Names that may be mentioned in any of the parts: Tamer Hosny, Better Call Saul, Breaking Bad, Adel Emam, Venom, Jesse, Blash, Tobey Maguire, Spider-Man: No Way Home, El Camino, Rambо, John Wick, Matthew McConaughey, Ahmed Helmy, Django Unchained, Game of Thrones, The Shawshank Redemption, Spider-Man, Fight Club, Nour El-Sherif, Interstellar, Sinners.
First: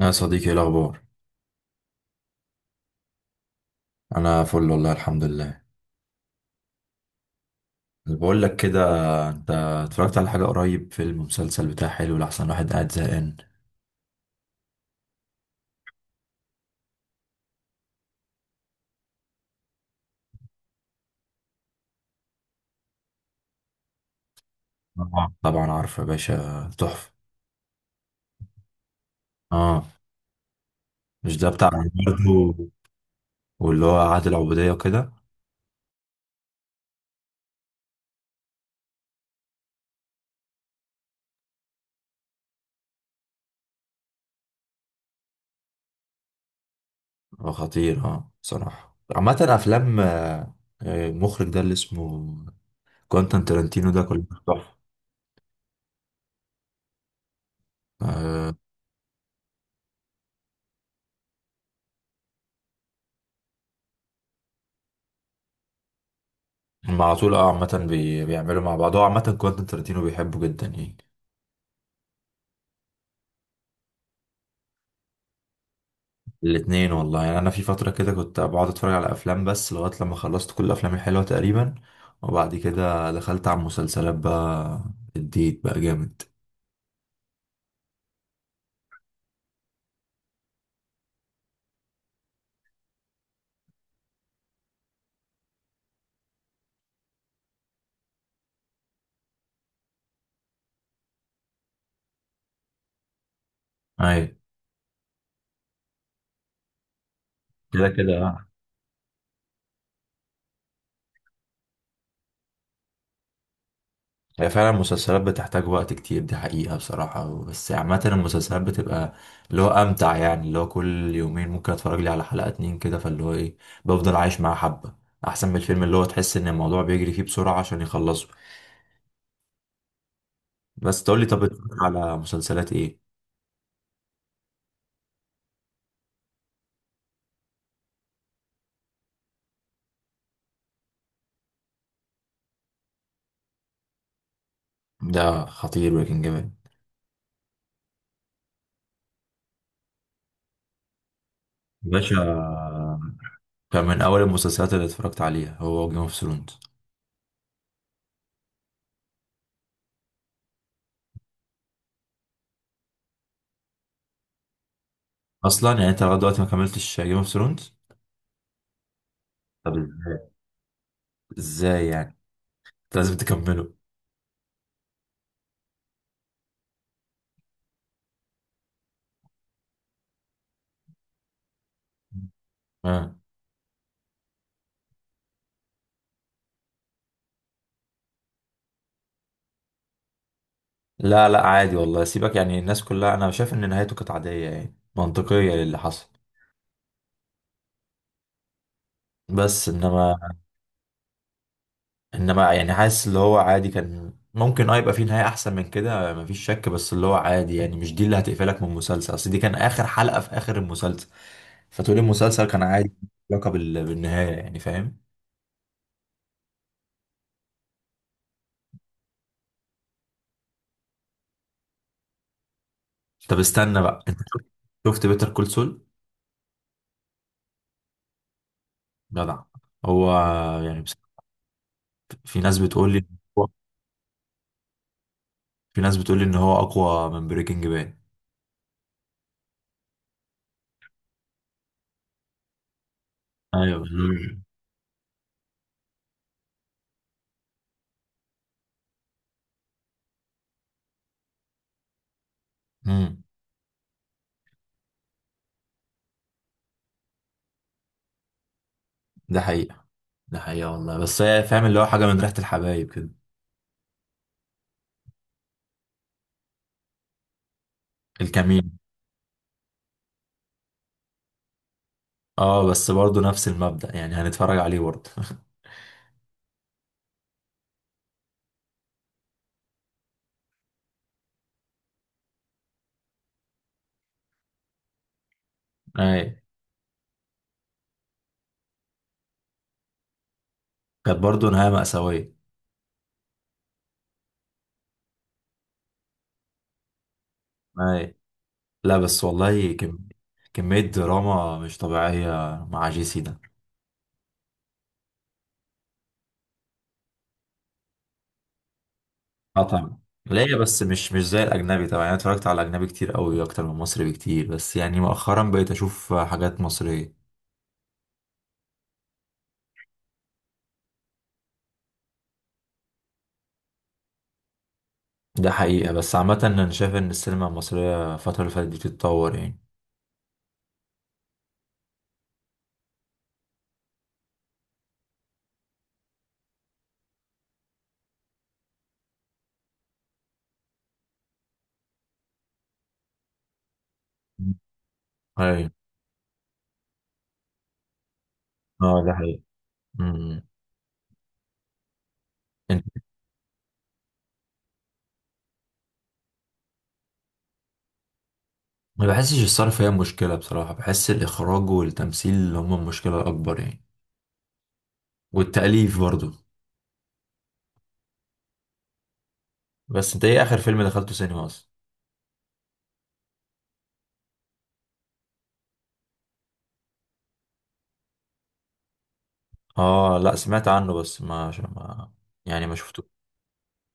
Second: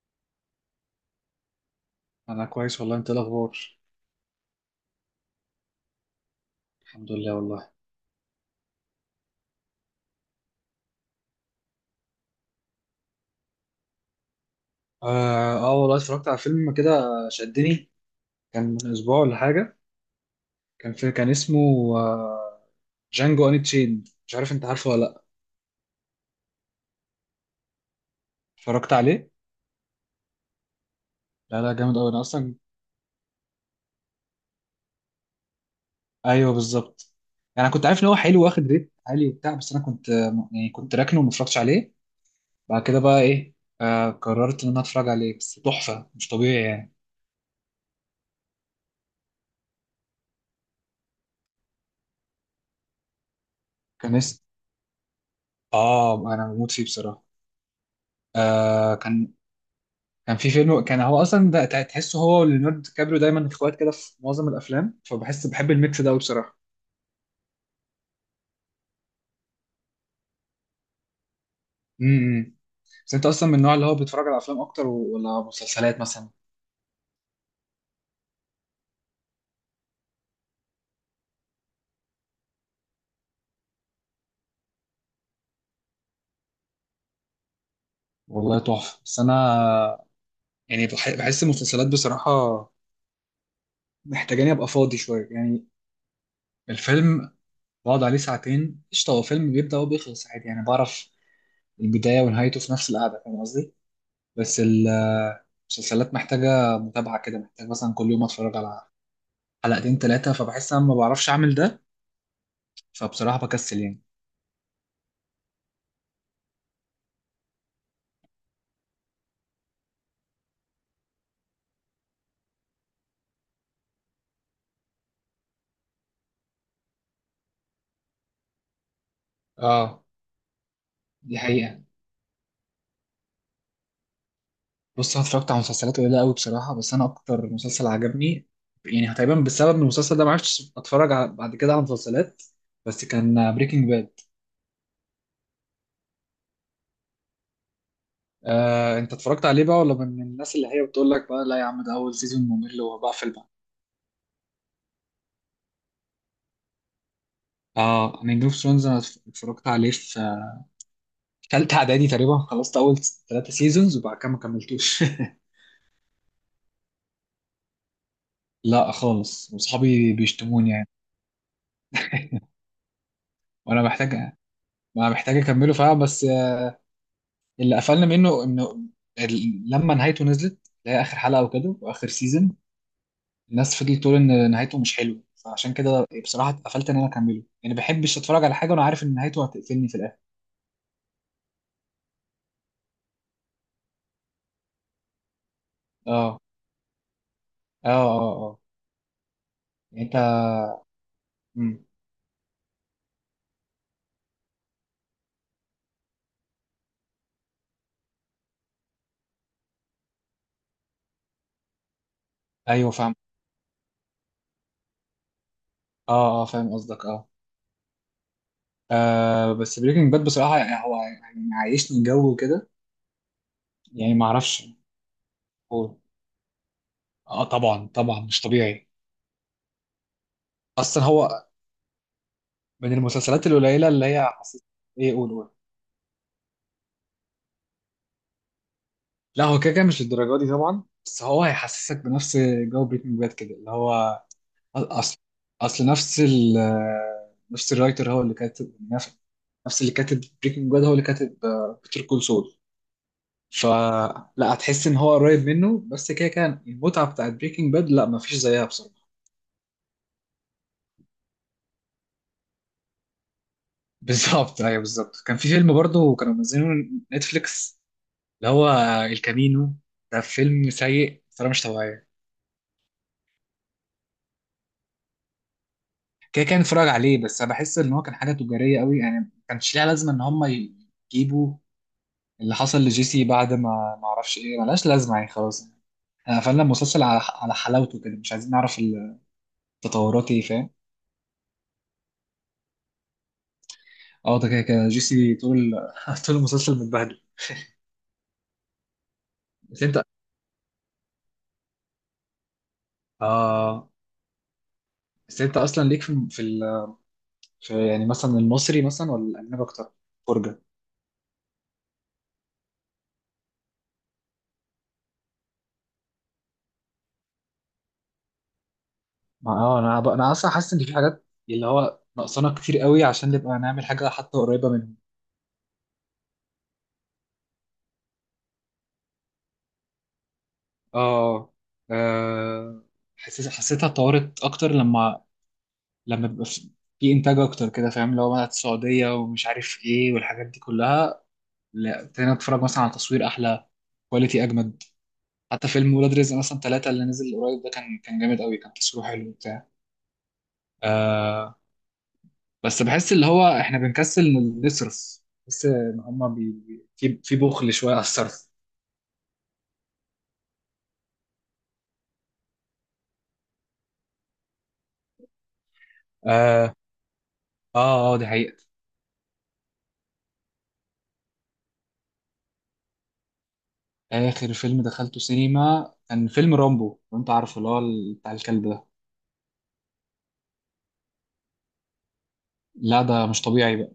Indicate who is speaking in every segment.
Speaker 1: يا صديقي، ايه الاخبار؟
Speaker 2: انا كويس والله، انت إيه الاخبار؟
Speaker 1: انا فل والله، الحمد لله.
Speaker 2: الحمد لله والله.
Speaker 1: اللي بقول لك كده، انت اتفرجت على حاجه قريب؟ فيلم، مسلسل، بتاع حلو لاحسن واحد قاعد زهقان.
Speaker 2: اه، آه والله اتفرجت على فيلم كده. شدني. كان من اسبوع ولا حاجه. كان اسمه. آه جانجو اني تشين، مش عارف انت عارفه ولا لا.
Speaker 1: طبعا طبعا عارف يا باشا، تحفه.
Speaker 2: اتفرجت عليه.
Speaker 1: اه، مش ده
Speaker 2: لا،
Speaker 1: بتاع؟
Speaker 2: لا، جامد قوي انا اصلا.
Speaker 1: برضه. واللي هو عادل العبوديه وكده.
Speaker 2: ايوه، بالظبط. يعني انا كنت عارف ان هو حلو واخد ريت عالي وبتاع، بس انا كنت يعني كنت راكنه وما اتفرجتش عليه. بعد كده بقى ايه. قررت ان انا اتفرج عليه، بس تحفه مش طبيعي يعني.
Speaker 1: خطير. اه بصراحه عامه افلام. المخرج ده اللي اسمه كوانتان ترنتينو، ده
Speaker 2: كان
Speaker 1: كله
Speaker 2: اسم
Speaker 1: تحفه.
Speaker 2: اه انا بموت فيه بصراحه.
Speaker 1: آه،
Speaker 2: آه كان كان في فيلم، كان هو اصلا ده تحسه هو وليوناردو دي كابريو دايما اخوات كده في معظم الافلام، فبحس بحب الميكس ده أوي بصراحه.
Speaker 1: هم على طول. اه عامة، بيعملوا مع بعض. هو عامة كوانتين ترنتينو بيحبه جدا يعني.
Speaker 2: امم بس انت اصلا من النوع اللي هو بيتفرج على افلام اكتر ولا مسلسلات مثلا؟
Speaker 1: الاتنين والله. يعني انا في فترة كده كنت بقعد اتفرج على افلام، بس لغاية لما خلصت كل الافلام الحلوة تقريبا. وبعد كده دخلت على المسلسلات بقى، اديت بقى جامد.
Speaker 2: والله تحفه، بس انا يعني بحس المسلسلات بصراحه محتاجاني ابقى فاضي شويه يعني. الفيلم بقعد عليه ساعتين قشطه، هو فيلم بيبدا وبيخلص عادي، يعني بعرف البدايه ونهايته في نفس القعده، فاهم قصدي؟
Speaker 1: اي.
Speaker 2: بس المسلسلات محتاجه متابعه كده، محتاج
Speaker 1: كده
Speaker 2: مثلا كل
Speaker 1: كده،
Speaker 2: يوم
Speaker 1: آه.
Speaker 2: اتفرج على حلقتين تلاتة، فبحس انا ما بعرفش اعمل ده، فبصراحة بكسل يعني.
Speaker 1: هي فعلا المسلسلات بتحتاج وقت كتير، دي حقيقة بصراحة. بس عامة المسلسلات بتبقى اللي هو امتع، يعني اللي هو كل يومين ممكن اتفرج لي على حلقة، اتنين كده، فاللي هو ايه، بفضل عايش معاه حبة. احسن من الفيلم، اللي هو تحس ان الموضوع بيجري فيه بسرعة عشان يخلصه.
Speaker 2: اه،
Speaker 1: بس تقول لي،
Speaker 2: دي
Speaker 1: طب بتتفرج
Speaker 2: حقيقة.
Speaker 1: على مسلسلات ايه؟
Speaker 2: بص، انا اتفرجت على مسلسلات قليلة قوي بصراحة، بس انا اكتر مسلسل عجبني يعني تقريبا بسبب ان المسلسل ده ما عرفتش اتفرج على بعد كده على مسلسلات، بس كان بريكنج باد.
Speaker 1: ده خطير بريكنج باد.
Speaker 2: انت اتفرجت عليه بقى ولا من الناس اللي هي بتقول لك بقى لا يا عم ده اول
Speaker 1: باشا،
Speaker 2: سيزون ممل وبقفل بقى؟
Speaker 1: كان من اول المسلسلات اللي اتفرجت عليها هو جيم اوف ثرونز.
Speaker 2: اه، انا جيم اوف ثرونز انا اتفرجت عليه في تالتة اعدادي تقريبا، خلصت اول ثلاثة سيزونز وبعد كده ما كملتوش.
Speaker 1: اصلا يعني انت لغايه دلوقتي ما كملتش جيم اوف ثرونز؟
Speaker 2: لا خالص،
Speaker 1: طب
Speaker 2: واصحابي
Speaker 1: ازاي؟
Speaker 2: بيشتموني يعني.
Speaker 1: ازاي يعني؟ انت لازم تكمله.
Speaker 2: وانا محتاج، ما محتاج اكمله فعلا، بس اللي قفلنا منه انه لما نهايته نزلت، اللي هي اخر حلقه وكده واخر سيزون.
Speaker 1: آه.
Speaker 2: الناس فضلت تقول ان نهايته مش حلوه، فعشان كده بصراحه اتقفلت ان انا اكمله، يعني ما بحبش اتفرج على حاجه وانا عارف ان نهايته هتقفلني في الاخر.
Speaker 1: لا لا، عادي والله، سيبك. يعني الناس كلها، انا شايف ان نهايته كانت عاديه يعني منطقيه للي حصل.
Speaker 2: اه، اه، اه. اه
Speaker 1: بس
Speaker 2: يعني انت.
Speaker 1: انما،
Speaker 2: مم.
Speaker 1: يعني حاسس اللي هو عادي. كان ممكن يبقى فيه نهاية احسن من كده، مفيش شك. بس اللي هو عادي، يعني مش دي اللي هتقفلك من المسلسل، اصل دي كان اخر حلقة في اخر المسلسل، فتقول المسلسل كان
Speaker 2: ايوه
Speaker 1: عادي،
Speaker 2: فاهم.
Speaker 1: علاقة بالنهاية، يعني فاهم؟
Speaker 2: اه، اه، فاهم قصدك اه. بس بريكنج باد بصراحه يعني هو يعني عايشني جو كده
Speaker 1: طب استنى بقى،
Speaker 2: يعني
Speaker 1: انت
Speaker 2: ما
Speaker 1: شفت؟
Speaker 2: اعرفش
Speaker 1: شفت بيتر كول سول؟
Speaker 2: هو. اه، طبعا طبعا، مش طبيعي.
Speaker 1: جدع. هو يعني بس،
Speaker 2: اصلا هو
Speaker 1: في ناس بتقول
Speaker 2: من
Speaker 1: لي
Speaker 2: المسلسلات القليله اللي هي حسيت. ايه، قول قول.
Speaker 1: في ناس بتقول لي ان هو اقوى من بريكنج باد.
Speaker 2: لا، هو كده كده مش الدرجه دي طبعا، بس هو هيحسسك بنفس جو بريكنج باد كده اللي
Speaker 1: ايوه.
Speaker 2: هو، اصل اصل نفس الرايتر هو اللي كاتب نفس اللي كاتب بريكنج باد هو اللي كاتب بيتر كول سول.
Speaker 1: امم.
Speaker 2: فلا هتحس ان هو قريب منه، بس كده كان المتعه بتاعت بريكنج باد لا مفيش زيها بصراحه.
Speaker 1: ده حقيقة، ده حقيقة والله. بس هي فاهم اللي هو حاجة من ريحة الحبايب كده.
Speaker 2: بالظبط، ايوه بالظبط كان في فيلم برضه كانوا منزلينه نتفليكس، اللي هو
Speaker 1: الكمين.
Speaker 2: الكامينو. ده فيلم سيء بطريقه مش طبيعيه.
Speaker 1: اه بس برضه نفس المبدأ، يعني هنتفرج عليه برضه.
Speaker 2: كده، كان اتفرج عليه، بس انا بحس ان هو كان حاجه تجاريه قوي، يعني ما كانش ليها لازمه ان هم يجيبوا اللي حصل لجيسي بعد ما ما اعرفش ايه، ملهاش لازمه يعني خلاص.
Speaker 1: اي.
Speaker 2: احنا قفلنا المسلسل على حلاوته كده، مش عايزين نعرف التطورات ايه، فاهم.
Speaker 1: كانت برضه نهاية مأساوية.
Speaker 2: اه ده كده كده جيسي طول، طول المسلسل متبهدل.
Speaker 1: اي. لا بس والله،
Speaker 2: بس انت
Speaker 1: كمية دراما مش طبيعية مع جي سي ده.
Speaker 2: اه بس انت اصلا ليك في في يعني مثلا المصري مثلا ولا
Speaker 1: اه
Speaker 2: الاجنبي اكتر؟
Speaker 1: طبعا. ليا
Speaker 2: فرجه.
Speaker 1: بس مش زي الأجنبي طبعا. أنا اتفرجت على الأجنبي كتير قوي، أكتر من مصري بكتير، بس يعني مؤخرا بقيت أشوف حاجات مصرية.
Speaker 2: ما انا اصلا حاسس ان في حاجات اللي هو ناقصانا كتير قوي عشان نبقى نعمل حاجه حتى قريبه منهم.
Speaker 1: ده حقيقة، بس عامة أنا شايف إن السينما المصرية الفترة اللي فاتت دي بتتطور يعني.
Speaker 2: اه، آه، حسيتها اتطورت اكتر لما بيبقى في انتاج اكتر كده، فاهم لو بقى السعوديه ومش عارف ايه والحاجات دي كلها. لا، ابتدينا نتفرج مثلا على تصوير احلى، كواليتي اجمد. حتى
Speaker 1: أي.
Speaker 2: فيلم ولاد رزق مثلا ثلاثة اللي نزل قريب ده، كان جامد قوي، كان
Speaker 1: اه
Speaker 2: تصويره
Speaker 1: ده
Speaker 2: حلو
Speaker 1: حقيقة.
Speaker 2: وبتاع.
Speaker 1: أمم.
Speaker 2: آه بس بحس اللي هو احنا بنكسل نصرف، بس ان هما في بخل شويه على الصرف.
Speaker 1: ما بحسش الصرف هي مشكلة بصراحة، بحس الإخراج والتمثيل اللي هما المشكلة الأكبر يعني، والتأليف برضو.
Speaker 2: اه، اه، اه، دي حقيقة.
Speaker 1: بس أنت إيه آخر فيلم دخلته سينما أصلا؟
Speaker 2: آخر فيلم دخلته سينما كان فيلم رامبو، لو أنت عارفه اللي هو بتاع الكلب ده.
Speaker 1: آه لأ، سمعت عنه، بس ما يعني ما
Speaker 2: لا،
Speaker 1: شفته.
Speaker 2: ده مش طبيعي بقى،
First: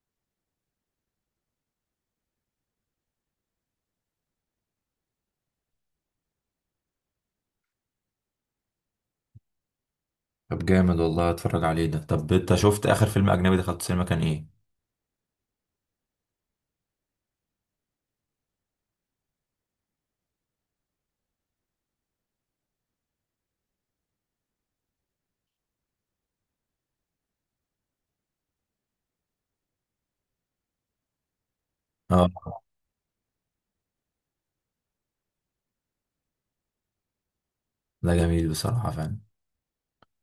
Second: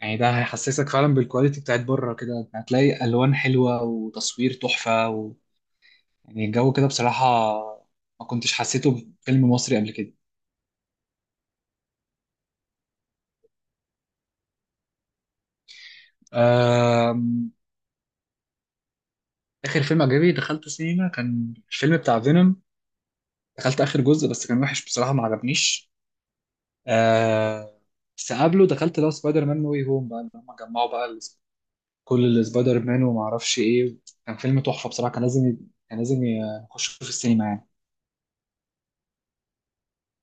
Speaker 2: يعني ده هيحسسك فعلا بالكواليتي بتاعت بره كده، هتلاقي ألوان حلوة وتصوير تحفة يعني الجو كده بصراحة، ما كنتش حسيته في فيلم مصري قبل كده.
Speaker 1: طب جامد والله، أتفرج عليه ده. طب أنت شفت آخر فيلم أجنبي دخلته سينما كان إيه؟
Speaker 2: آم، آخر فيلم أجنبي دخلته سينما كان الفيلم بتاع فينوم، دخلت آخر جزء بس كان وحش بصراحة، ما عجبنيش. آه، بس قبله دخلت لو سبايدر مان نو واي هوم بقى لما جمعوا بقى
Speaker 1: آه
Speaker 2: كل السبايدر مان وما اعرفش ايه. كان فيلم تحفه بصراحه، كان لازم كان لازم يخش في السينما يعني.
Speaker 1: ده جميل بصراحة فعلا.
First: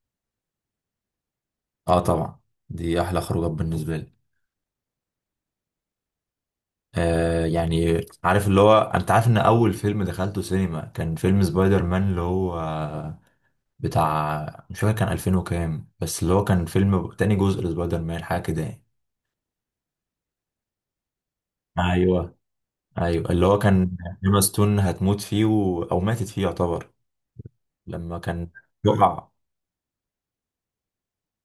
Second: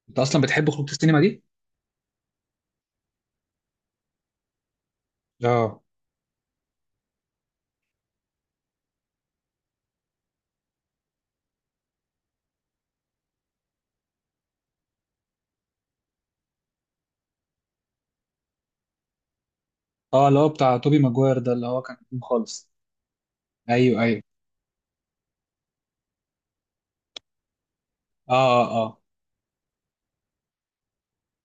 Speaker 2: انت اصلا بتحب خروج السينما دي؟
Speaker 1: آه طبعا، دي أحلى خروجات بالنسبة لي.
Speaker 2: اه،
Speaker 1: يعني عارف اللي هو، أنت عارف إن أول فيلم دخلته سينما كان فيلم سبايدر مان، اللي هو بتاع، مش فاكر، كان 2000 وكام، بس اللي هو كان فيلم تاني جزء لسبايدر مان حاجة كده يعني.
Speaker 2: اه، اللي هو بتاع توبي ماجواير ده اللي هو كان قديم
Speaker 1: ايوه.
Speaker 2: خالص.
Speaker 1: ايوه اللي هو كان،
Speaker 2: ايوه، ايوه.
Speaker 1: ايما ستون هتموت فيه، او ماتت فيه يعتبر، لما كان
Speaker 2: اه، اه،
Speaker 1: وقع.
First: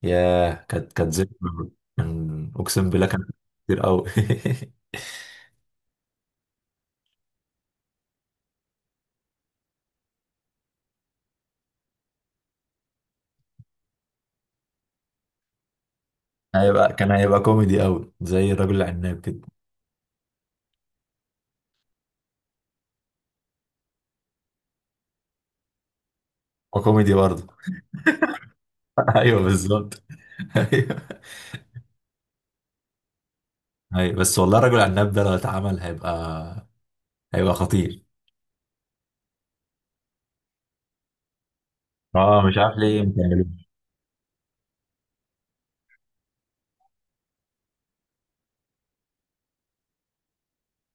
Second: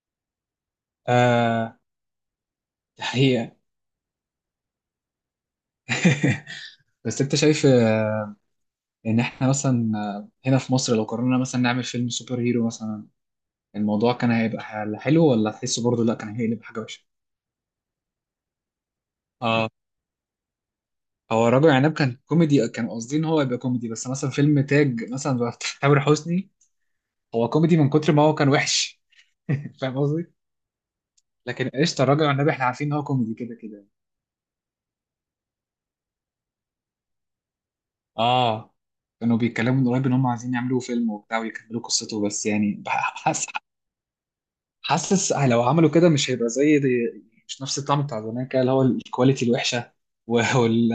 Speaker 1: ياه، كانت
Speaker 2: اه،
Speaker 1: ذكرى.
Speaker 2: آه.
Speaker 1: اقسم
Speaker 2: دي
Speaker 1: بالله كان
Speaker 2: حقيقه.
Speaker 1: كتير قوي.
Speaker 2: بس انت شايف ان احنا مثلا هنا في مصر لو قررنا مثلا نعمل فيلم سوبر هيرو مثلا، الموضوع كان هيبقى حلو ولا تحسه برضه لا كان هيقلب حاجه وحشه؟
Speaker 1: كان هيبقى كوميدي قوي زي الرجل العناب كده.
Speaker 2: اه، هو الراجل عناب كان كوميدي، كان قصدي ان هو يبقى كوميدي، بس مثلا فيلم تاج مثلا بتاع تامر حسني،
Speaker 1: وكوميدي برضه.
Speaker 2: هو كوميدي من كتر ما هو كان وحش.
Speaker 1: ايوه بالظبط.
Speaker 2: فاهم قصدي.
Speaker 1: ايوه.
Speaker 2: لكن قشطه، الراجل والنبي احنا عارفين ان هو كوميدي كده كده.
Speaker 1: ايوه بس والله الرجل العناب ده لو اتعمل، هيبقى خطير.
Speaker 2: اه، كانوا بيتكلموا من قريب ان هم عايزين يعملوا فيلم وبتاع ويكملوا قصته،
Speaker 1: اه
Speaker 2: بس
Speaker 1: مش
Speaker 2: يعني
Speaker 1: عارف ليه.
Speaker 2: حاسس لو عملوا كده مش هيبقى زي دي، مش نفس الطعم بتاع زمان كده، اللي هو الكواليتي الوحشه و- وال...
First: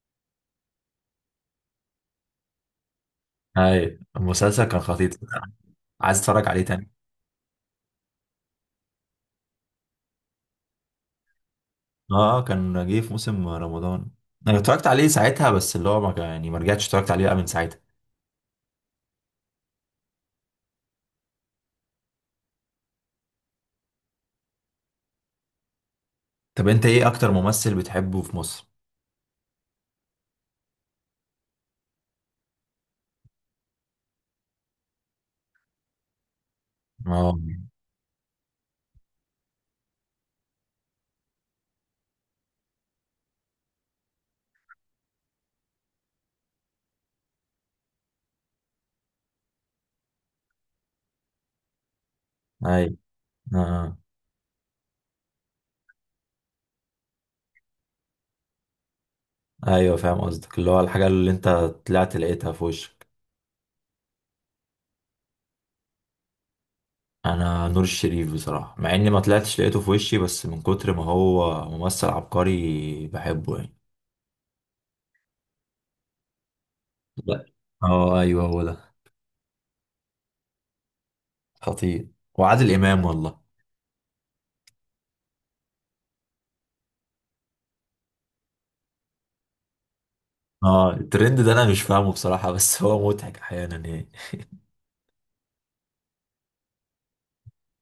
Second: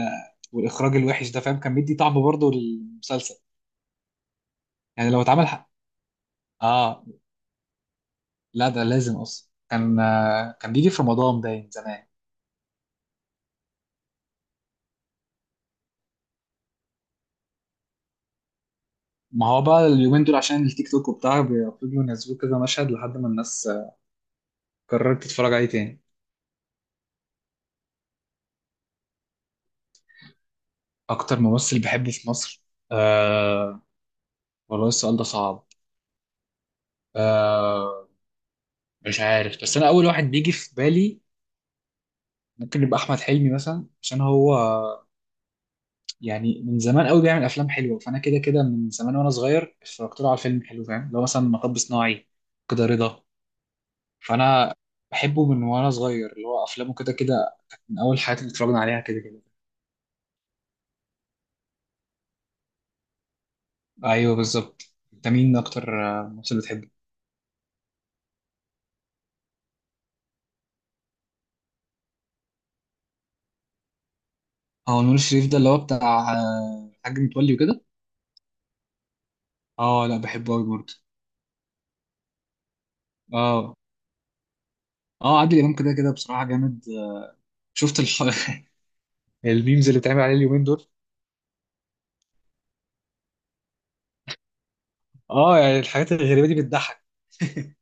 Speaker 2: والاخراج الوحش ده، فاهم، كان بيدي طعم برضه للمسلسل.
Speaker 1: اي المسلسل كان خطير.
Speaker 2: يعني لو اتعمل حق.
Speaker 1: عايز اتفرج عليه تاني.
Speaker 2: اه، لا ده لازم اصلا، كان بيجي في رمضان باين زمان.
Speaker 1: اه كان جه في موسم رمضان. انا اتفرجت عليه ساعتها، بس اللي هو ما كان- يعني ما رجعتش اتفرجت عليه بقى من ساعتها.
Speaker 2: ما هو بقى اليومين دول عشان التيك توك وبتاع بيفضلوا ينزلوا كذا مشهد لحد ما الناس قررت تتفرج عليه تاني.
Speaker 1: طب انت ايه اكتر ممثل بتحبه في مصر؟
Speaker 2: اكتر ممثل بحبه في مصر؟ آه، والله السؤال ده صعب.
Speaker 1: اه.
Speaker 2: آه مش عارف، بس انا اول واحد بيجي في بالي ممكن يبقى احمد حلمي مثلا، عشان هو يعني من زمان قوي بيعمل افلام حلوه، فانا كده كده من زمان وانا صغير اتفرجت له على فيلم حلو، فاهم، اللي هو مثلا مطب صناعي
Speaker 1: اي.
Speaker 2: كده، رضا.
Speaker 1: آه.
Speaker 2: فانا بحبه من وانا صغير، اللي هو افلامه كده كده من اول الحاجات اللي اتفرجنا عليها كده كده.
Speaker 1: ايوه فاهم قصدك، اللي هو الحاجه اللي انت طلعت لقيتها في وشك.
Speaker 2: ايوه، بالظبط. انت مين اكتر ممثل بتحبه؟
Speaker 1: انا نور الشريف بصراحه، مع اني ما طلعتش لقيته في وشي، بس من كتر ما هو ممثل عبقري بحبه يعني.
Speaker 2: اه، نور الشريف ده اللي هو بتاع الحاج
Speaker 1: لا.
Speaker 2: متولي وكده.
Speaker 1: اه ايوه هو ده،
Speaker 2: اه لا، بحبه قوي برضه.
Speaker 1: خطير. وعادل امام والله.
Speaker 2: اه، اه، عادل امام كده كده بصراحه جامد. شفت الميمز اللي بتعمل عليه اليومين دول.
Speaker 1: اه الترند ده انا مش فاهمه بصراحة، بس هو مضحك احيانا يعني.
Speaker 2: اه، يعني الحاجات الغريبه دي بتضحك.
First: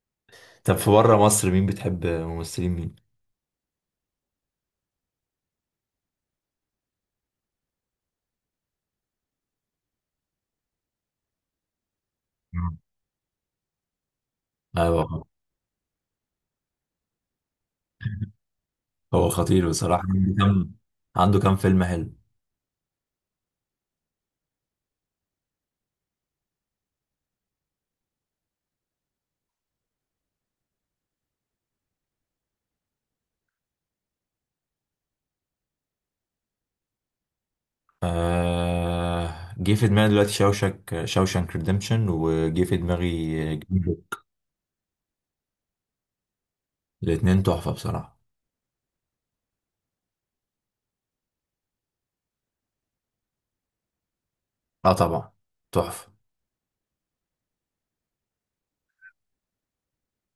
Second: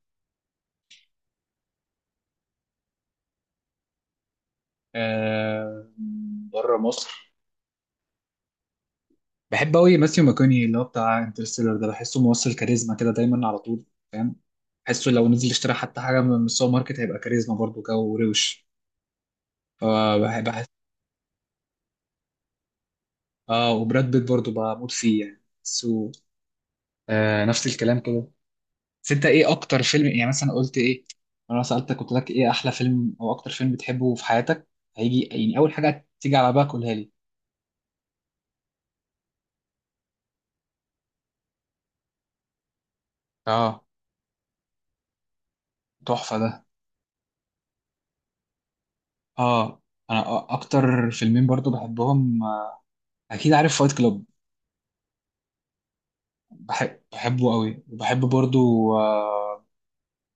Speaker 1: طب في بره مصر، مين بتحب ممثلين مين؟
Speaker 2: آه بره مصر بحب قوي ماثيو ماكوني، اللي هو بتاع انترستيلر ده، بحسه ممثل
Speaker 1: مم.
Speaker 2: كاريزما كده دايما على طول، فاهم،
Speaker 1: ايوه.
Speaker 2: بحسه لو نزل اشترى حتى حاجه من السوبر ماركت هيبقى كاريزما برضه كده وروش،
Speaker 1: هو خطير بصراحة،
Speaker 2: فبحب.
Speaker 1: عنده كام فيلم حلو.
Speaker 2: اه، وبراد بيت برضه بموت فيه يعني سو، نفس الكلام كده. بس انت ايه اكتر فيلم، يعني مثلا قلت ايه، انا سألتك قلت لك ايه احلى فيلم او اكتر فيلم بتحبه في حياتك، هيجي يعني اول حاجة تيجي على بالك قولها لي.
Speaker 1: جه في دماغي دلوقتي شوشانك ريديمشن، وجه في دماغي جون
Speaker 2: اه،
Speaker 1: ويك.
Speaker 2: تحفة ده.
Speaker 1: الاتنين تحفة بصراحة.
Speaker 2: اه، انا اكتر فيلمين برضه بحبهم، اكيد عارف فايت كلوب.
Speaker 1: اه طبعا، تحفة.
Speaker 2: بحبه قوي، وبحب برضه، آه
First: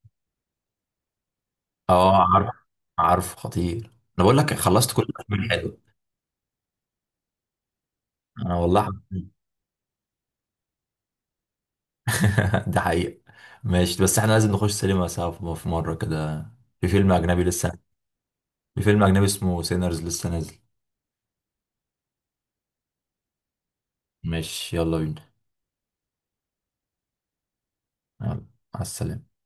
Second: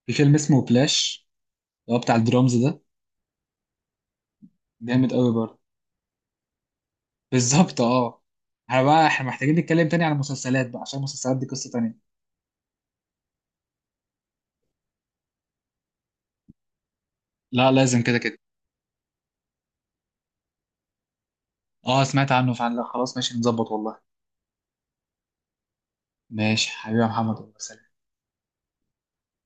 Speaker 2: في فيلم اسمه بلاش، اللي هو بتاع
Speaker 1: اه عارف،
Speaker 2: الدرامز ده،
Speaker 1: خطير. انا بقول لك خلصت كل
Speaker 2: جامد قوي
Speaker 1: الافلام
Speaker 2: برضه.
Speaker 1: الحلوة.
Speaker 2: بالظبط اه،
Speaker 1: انا
Speaker 2: احنا
Speaker 1: والله.
Speaker 2: بقى احنا محتاجين نتكلم تاني عن المسلسلات بقى عشان المسلسلات دي قصة تانية.
Speaker 1: ده حقيقة. ماشي، بس احنا لازم نخش سينما سوا، في مرة كده. في فيلم أجنبي لسه
Speaker 2: لا لازم كده كده.
Speaker 1: في فيلم أجنبي اسمه سينرز لسه نازل.
Speaker 2: اه، سمعت عنه فعلا، لا خلاص ماشي نظبط والله.
Speaker 1: ماشي يلا بينا.
Speaker 2: ماشي حبيبي يا محمد، والله سلام.
Speaker 1: يلا. مع السلامة.